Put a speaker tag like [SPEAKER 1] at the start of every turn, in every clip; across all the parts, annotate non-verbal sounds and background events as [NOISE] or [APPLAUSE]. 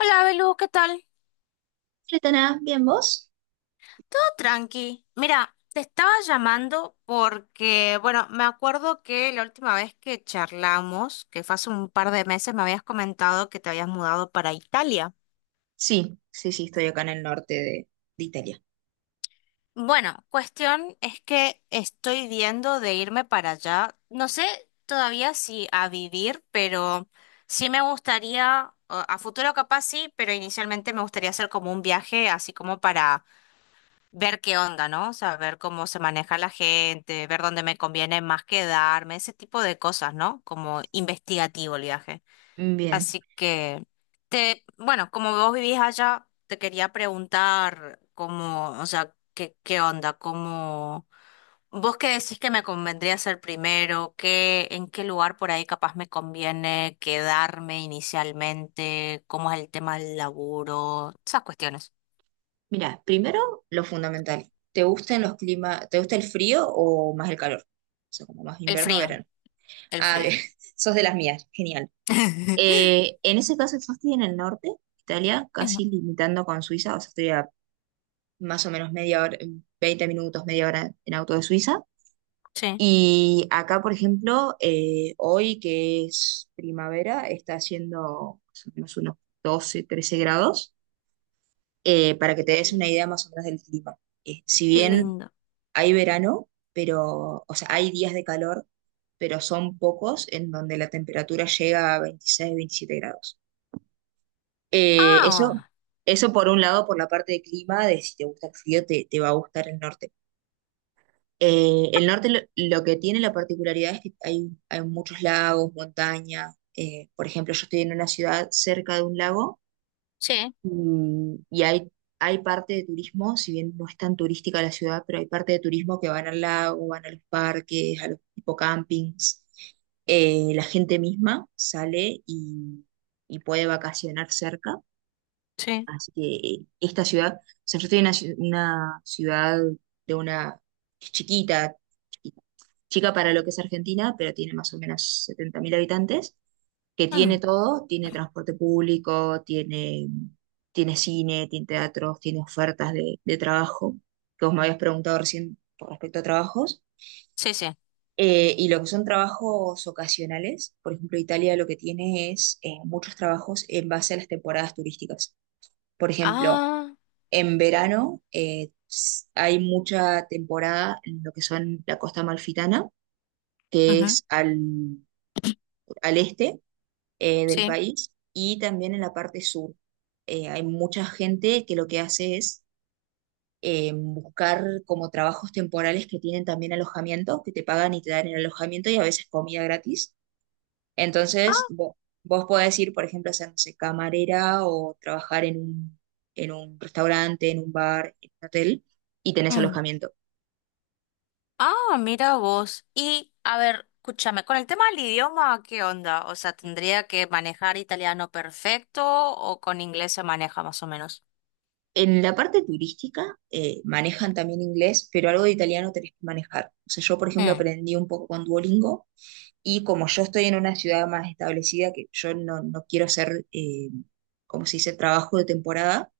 [SPEAKER 1] Hola, Belu, ¿qué tal?
[SPEAKER 2] Retana, ¿bien vos?
[SPEAKER 1] Todo tranqui. Mira, te estaba llamando porque, bueno, me acuerdo que la última vez que charlamos, que fue hace un par de meses, me habías comentado que te habías mudado para Italia.
[SPEAKER 2] Sí, sí, sí, estoy acá en el norte de Italia.
[SPEAKER 1] Bueno, cuestión es que estoy viendo de irme para allá. No sé todavía si a vivir, pero sí me gustaría, o a futuro capaz sí, pero inicialmente me gustaría hacer como un viaje, así como para ver qué onda, ¿no? O sea, ver cómo se maneja la gente, ver dónde me conviene más quedarme, ese tipo de cosas, ¿no? Como investigativo el viaje.
[SPEAKER 2] Bien.
[SPEAKER 1] Así que, te, bueno, como vos vivís allá, te quería preguntar cómo, o sea, qué, qué onda, cómo, vos qué decís que me convendría hacer primero, qué, en qué lugar por ahí capaz me conviene quedarme inicialmente, cómo es el tema del laburo, esas cuestiones.
[SPEAKER 2] Mira, primero lo fundamental. ¿Te gustan los climas? ¿Te gusta el frío o más el calor? O sea, como más
[SPEAKER 1] El
[SPEAKER 2] invierno o
[SPEAKER 1] frío,
[SPEAKER 2] verano.
[SPEAKER 1] el
[SPEAKER 2] Ah,
[SPEAKER 1] frío.
[SPEAKER 2] bien. [LAUGHS] Sos de las mías. Genial.
[SPEAKER 1] [LAUGHS]
[SPEAKER 2] En ese caso, yo estoy en el norte de Italia, casi limitando con Suiza. O sea, estoy a más o menos media hora, 20 minutos, media hora en auto de Suiza.
[SPEAKER 1] Sí.
[SPEAKER 2] Y acá, por ejemplo, hoy que es primavera, está haciendo más o menos unos 12 13 grados, para que te
[SPEAKER 1] Qué
[SPEAKER 2] des una
[SPEAKER 1] lindo,
[SPEAKER 2] idea más o menos del clima. Si
[SPEAKER 1] qué
[SPEAKER 2] bien
[SPEAKER 1] lindo.
[SPEAKER 2] hay verano, pero, o sea, hay días de calor, pero son pocos en donde la temperatura llega a 26 27 grados. Eh, eso,
[SPEAKER 1] Ah,
[SPEAKER 2] Eso por un lado, por la parte de clima, de si te gusta el frío, te va a gustar el norte. El norte lo que tiene la particularidad es que hay muchos lagos, montañas. Por ejemplo, yo estoy en una ciudad cerca de un lago
[SPEAKER 1] sí,
[SPEAKER 2] y, y hay parte de turismo, si bien no es tan turística la ciudad, pero hay parte de turismo que van al lago, van a los parques, a los tipo campings. La gente misma sale y puede vacacionar cerca.
[SPEAKER 1] sí.
[SPEAKER 2] Así que esta ciudad, o sea, yo estoy en una ciudad de una que es chiquita, chica para lo que es Argentina, pero tiene más o menos 70.000 habitantes, que tiene
[SPEAKER 1] Mm,
[SPEAKER 2] todo, tiene transporte público, tiene cine, tiene teatros, tiene ofertas de trabajo, que vos me habías preguntado recién con respecto a trabajos.
[SPEAKER 1] sí, sí.
[SPEAKER 2] Y lo que son trabajos ocasionales, por ejemplo, Italia lo que tiene es muchos trabajos en base a las temporadas turísticas. Por ejemplo,
[SPEAKER 1] Ah,
[SPEAKER 2] en verano hay mucha temporada en lo que son la costa amalfitana, que
[SPEAKER 1] ujú,
[SPEAKER 2] es al este del
[SPEAKER 1] sí.
[SPEAKER 2] país y también en la parte sur. Hay mucha gente que lo que hace es buscar como trabajos temporales que tienen también alojamiento, que te pagan y te dan el alojamiento y a veces comida gratis. Entonces,
[SPEAKER 1] Ah,
[SPEAKER 2] vos podés ir, por ejemplo, a ser, no sé, camarera o trabajar en un restaurante, en un bar, en un hotel y tenés
[SPEAKER 1] mm.
[SPEAKER 2] alojamiento.
[SPEAKER 1] Ah, mira vos. Y, a ver, escúchame, con el tema del idioma, ¿qué onda? O sea, ¿tendría que manejar italiano perfecto o con inglés se maneja más o menos?
[SPEAKER 2] En la parte turística manejan también inglés, pero algo de italiano tenés que manejar. O sea, yo, por ejemplo,
[SPEAKER 1] Mm,
[SPEAKER 2] aprendí un poco con Duolingo. Y como yo estoy en una ciudad más establecida, que yo no quiero hacer como se dice, trabajo de temporada,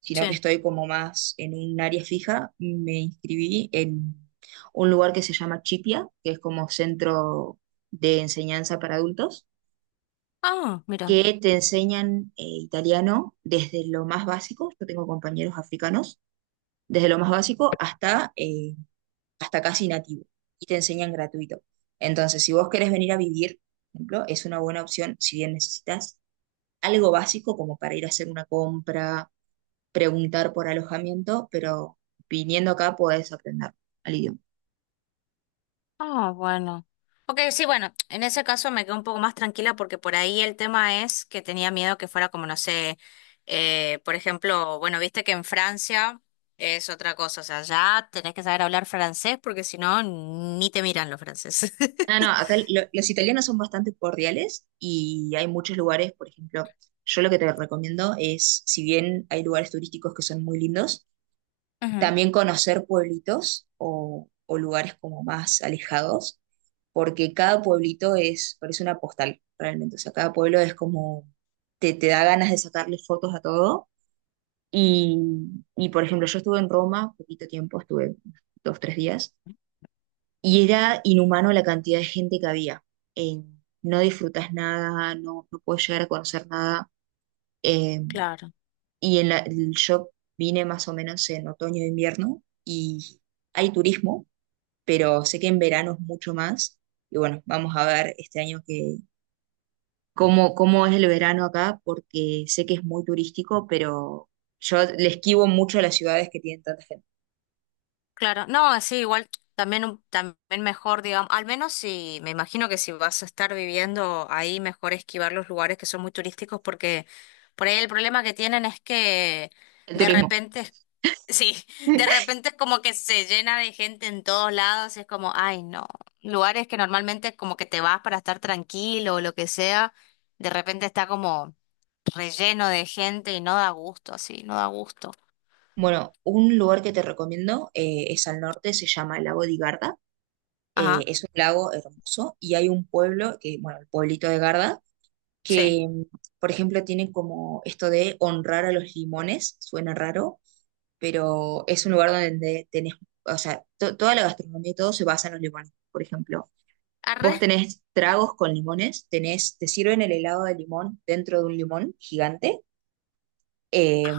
[SPEAKER 2] sino que
[SPEAKER 1] sí.
[SPEAKER 2] estoy como más en un área fija, me inscribí en un lugar que se llama Chipia, que es como centro de enseñanza para adultos,
[SPEAKER 1] Ah, mira.
[SPEAKER 2] que te enseñan italiano desde lo más básico, yo tengo compañeros africanos, desde lo más básico hasta casi nativo y te enseñan gratuito. Entonces, si vos querés venir a vivir, por ejemplo, es una buena opción si bien necesitas algo básico como para ir a hacer una compra, preguntar por alojamiento, pero viniendo acá podés aprender al idioma.
[SPEAKER 1] Ah, bueno. Ok, sí, bueno, en ese caso me quedo un poco más tranquila porque por ahí el tema es que tenía miedo que fuera como, no sé, por ejemplo, bueno, viste que en Francia es otra cosa, o sea, ya tenés que saber hablar francés porque si no, ni te miran los franceses.
[SPEAKER 2] Ah, no,
[SPEAKER 1] [LAUGHS]
[SPEAKER 2] acá los italianos son bastante cordiales y hay muchos lugares, por ejemplo, yo lo que te recomiendo es, si bien hay lugares turísticos que son muy lindos,
[SPEAKER 1] Ujú,
[SPEAKER 2] también conocer pueblitos o lugares como más alejados porque cada pueblito es, parece una postal realmente, o sea, cada pueblo es como, te da ganas de sacarle fotos a todo. Y, y, por ejemplo, yo estuve en Roma poquito tiempo, estuve 2, 3 días, y era inhumano la cantidad de gente que había. Eh, no disfrutas nada, no puedes llegar a conocer nada. eh,
[SPEAKER 1] claro.
[SPEAKER 2] yo vine más o menos en otoño e invierno y hay turismo, pero sé que en verano es mucho más. Y bueno, vamos a ver este año cómo es el verano acá, porque sé que es muy turístico, pero yo le esquivo mucho a las ciudades que tienen tanta gente.
[SPEAKER 1] Claro, no, sí, igual también, un- también mejor, digamos, al menos si, me imagino que si vas a estar viviendo ahí, mejor esquivar los lugares que son muy turísticos porque por ahí el problema que tienen es que
[SPEAKER 2] El
[SPEAKER 1] de
[SPEAKER 2] turismo.
[SPEAKER 1] repente, es- sí, [LAUGHS] de
[SPEAKER 2] [LAUGHS]
[SPEAKER 1] repente es como que se llena de gente en todos lados, es como, ay, no, lugares que normalmente como que te vas para estar tranquilo o lo que sea, de repente está como relleno de gente y no da gusto, así, no da gusto.
[SPEAKER 2] Bueno, un lugar que te recomiendo es al norte, se llama el lago de Garda.
[SPEAKER 1] Ajá,
[SPEAKER 2] Es un lago hermoso y hay un pueblo, que, bueno, el pueblito de Garda,
[SPEAKER 1] sí.
[SPEAKER 2] que, por ejemplo, tiene como esto de honrar a los limones, suena raro, pero es un lugar donde tenés, o sea, toda la gastronomía y todo se basa en los limones. Por ejemplo,
[SPEAKER 1] Arre.
[SPEAKER 2] vos tenés tragos con limones, tenés, te sirven el helado de limón dentro de un limón gigante eh,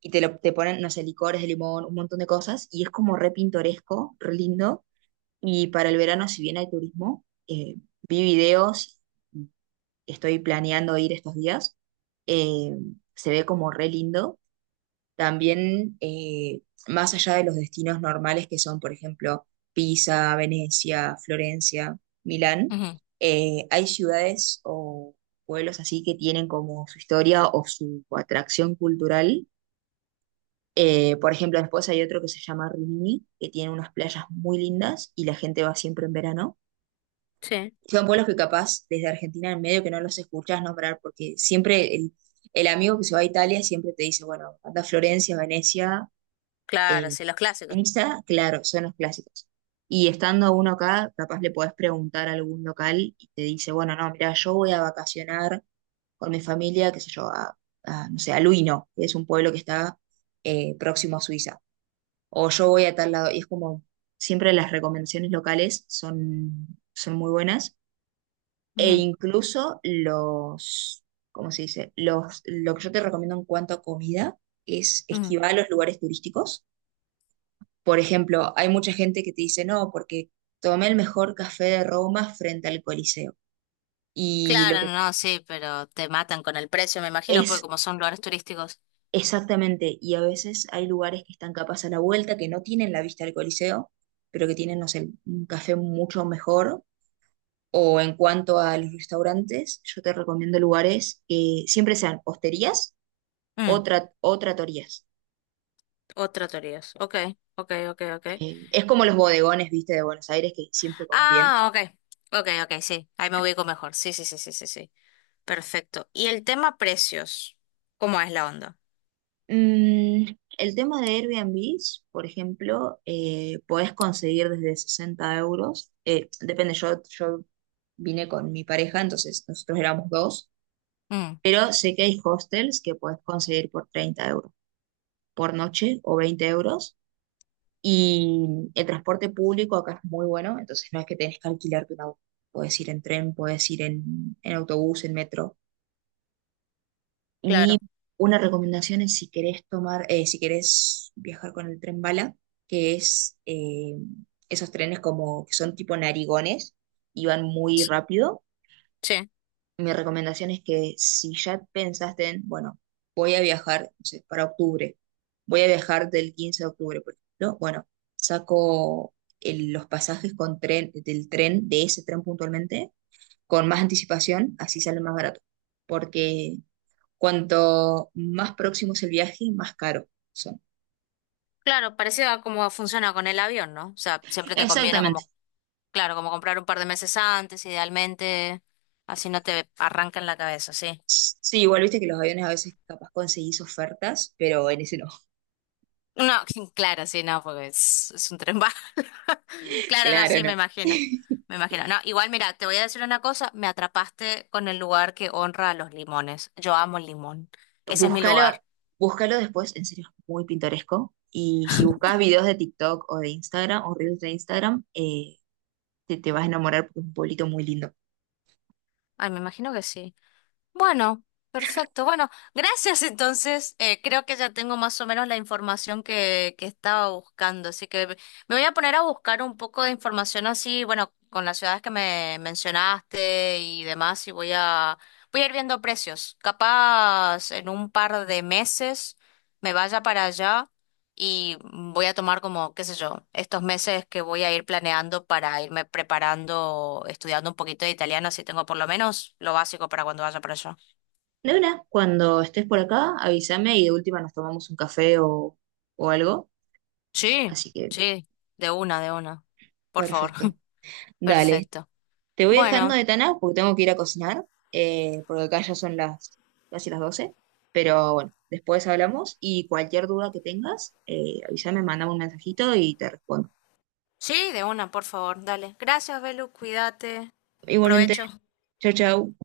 [SPEAKER 2] y te ponen, no sé, licores de limón, un montón de cosas y es como re pintoresco, re lindo. Y para el verano, si bien hay turismo, vi videos, estoy planeando ir estos días, eh, se ve como re lindo también, más allá de los destinos normales que son, por ejemplo, Pisa, Venecia, Florencia, Milán,
[SPEAKER 1] Ujú.
[SPEAKER 2] hay ciudades o pueblos así que tienen como su historia o su atracción cultural. Por ejemplo, después hay otro que se llama Rimini, que tiene unas playas muy lindas y la gente va siempre en verano.
[SPEAKER 1] Sí.
[SPEAKER 2] Son pueblos que capaz desde Argentina en medio que no los escuchas nombrar, porque siempre el amigo que se va a Italia siempre te dice, bueno, anda a Florencia, Venecia,
[SPEAKER 1] Claro,
[SPEAKER 2] eh,
[SPEAKER 1] sí, los clásicos.
[SPEAKER 2] esa, claro, son los clásicos. Y estando uno acá, capaz le podés preguntar a algún local y te dice, bueno, no, mira, yo voy a vacacionar con mi familia, qué sé yo, a, no sé, a Luino, que es un pueblo que está próximo a Suiza. O yo voy a tal lado. Y es como, siempre las recomendaciones locales son muy buenas. E
[SPEAKER 1] Ujú,
[SPEAKER 2] incluso los, ¿cómo se dice? Lo que yo te recomiendo en cuanto a comida es
[SPEAKER 1] ujú.
[SPEAKER 2] esquivar los lugares turísticos. Por ejemplo, hay mucha gente que te dice, no, porque tomé el mejor café de Roma frente al Coliseo. Y lo
[SPEAKER 1] Claro,
[SPEAKER 2] que
[SPEAKER 1] no, no, sí, pero te matan con el precio, me imagino, porque
[SPEAKER 2] es
[SPEAKER 1] como son lugares turísticos.
[SPEAKER 2] exactamente, y a veces hay lugares que están capaz a la vuelta, que no tienen la vista del Coliseo, pero que tienen, no sé, un café mucho mejor. O en cuanto a los restaurantes, yo te recomiendo lugares que siempre sean hosterías
[SPEAKER 1] Mm,
[SPEAKER 2] o tratorías.
[SPEAKER 1] otro teorías. Ok, ok, ok, ok.
[SPEAKER 2] Es como los bodegones, viste, de Buenos Aires, que siempre comes bien.
[SPEAKER 1] Ah, ok, ok, ok, sí. Ahí me ubico mejor. Sí, sí, sí, sí, sí, sí. Perfecto. Y el tema precios, ¿cómo es la onda?
[SPEAKER 2] Mm, el tema de Airbnb, por ejemplo, podés conseguir desde 60 euros. Depende, yo vine con mi pareja, entonces nosotros éramos dos,
[SPEAKER 1] Mm,
[SPEAKER 2] pero sé que hay hostels que podés conseguir por 30 euros por noche o 20 euros. Y el transporte público acá es muy bueno, entonces no es que tenés que alquilarte un auto. Podés ir en tren, podés ir en autobús, en metro. Y
[SPEAKER 1] claro.
[SPEAKER 2] una recomendación es si querés tomar, si querés viajar con el tren bala, que es esos trenes como que son tipo narigones y van muy
[SPEAKER 1] S-
[SPEAKER 2] rápido.
[SPEAKER 1] sí,
[SPEAKER 2] Mi recomendación es que si ya pensaste en, bueno, voy a viajar, no sé, para octubre, voy a viajar del 15 de octubre, por ejemplo, bueno, saco los pasajes con tren, del tren, de ese tren puntualmente, con más anticipación, así sale más barato. Porque cuanto más próximo es el viaje, más caro son.
[SPEAKER 1] claro, parecido a cómo funciona con el avión, ¿no? O sea, siempre te conviene
[SPEAKER 2] Exactamente.
[SPEAKER 1] como, claro, como comprar un par de meses antes, idealmente, así no te arranca en la cabeza, sí.
[SPEAKER 2] Sí, igual viste que los aviones a veces capaz conseguís ofertas, pero en ese no.
[SPEAKER 1] No, [LAUGHS] claro, sí, no, porque es un tren bala. [LAUGHS]
[SPEAKER 2] [LAUGHS]
[SPEAKER 1] Claro, no,
[SPEAKER 2] Claro,
[SPEAKER 1] sí,
[SPEAKER 2] no.
[SPEAKER 1] me imagino.
[SPEAKER 2] [LAUGHS]
[SPEAKER 1] Me imagino. No, igual, mira, te voy a decir una cosa, me atrapaste con el lugar que honra a los limones. Yo amo el limón. Ese es mi
[SPEAKER 2] Búscalo,
[SPEAKER 1] lugar.
[SPEAKER 2] búscalo después, en serio, es muy pintoresco. Y si buscas videos de TikTok o de Instagram o reels de Instagram, te vas a enamorar porque es un pueblito muy lindo.
[SPEAKER 1] Ay, me imagino que sí. Bueno, perfecto. Bueno, gracias entonces. Creo que ya tengo más o menos la información que estaba buscando, así que me voy a poner a buscar un poco de información así, bueno, con las ciudades que me mencionaste y demás, y voy a ir viendo precios. Capaz en un par de meses me vaya para allá y voy a tomar como, qué sé yo, estos meses que voy a ir planeando para irme preparando, estudiando un poquito de italiano, así tengo por lo menos lo básico para cuando vaya para allá.
[SPEAKER 2] De una, cuando estés por acá, avísame y de última nos tomamos un café o algo.
[SPEAKER 1] Sí,
[SPEAKER 2] Así que
[SPEAKER 1] sí, de una, de una. Por favor.
[SPEAKER 2] perfecto.
[SPEAKER 1] [LAUGHS]
[SPEAKER 2] Dale,
[SPEAKER 1] Perfecto.
[SPEAKER 2] te voy dejando
[SPEAKER 1] Bueno,
[SPEAKER 2] de Tana porque tengo que ir a cocinar, porque acá ya son las casi las 12. Pero bueno, después hablamos y cualquier duda que tengas, avísame, mandame un mensajito y te respondo.
[SPEAKER 1] sí, de una, por favor. Dale. Gracias, Belu, cuídate.
[SPEAKER 2] Igualmente,
[SPEAKER 1] Provecho.
[SPEAKER 2] chau, chau.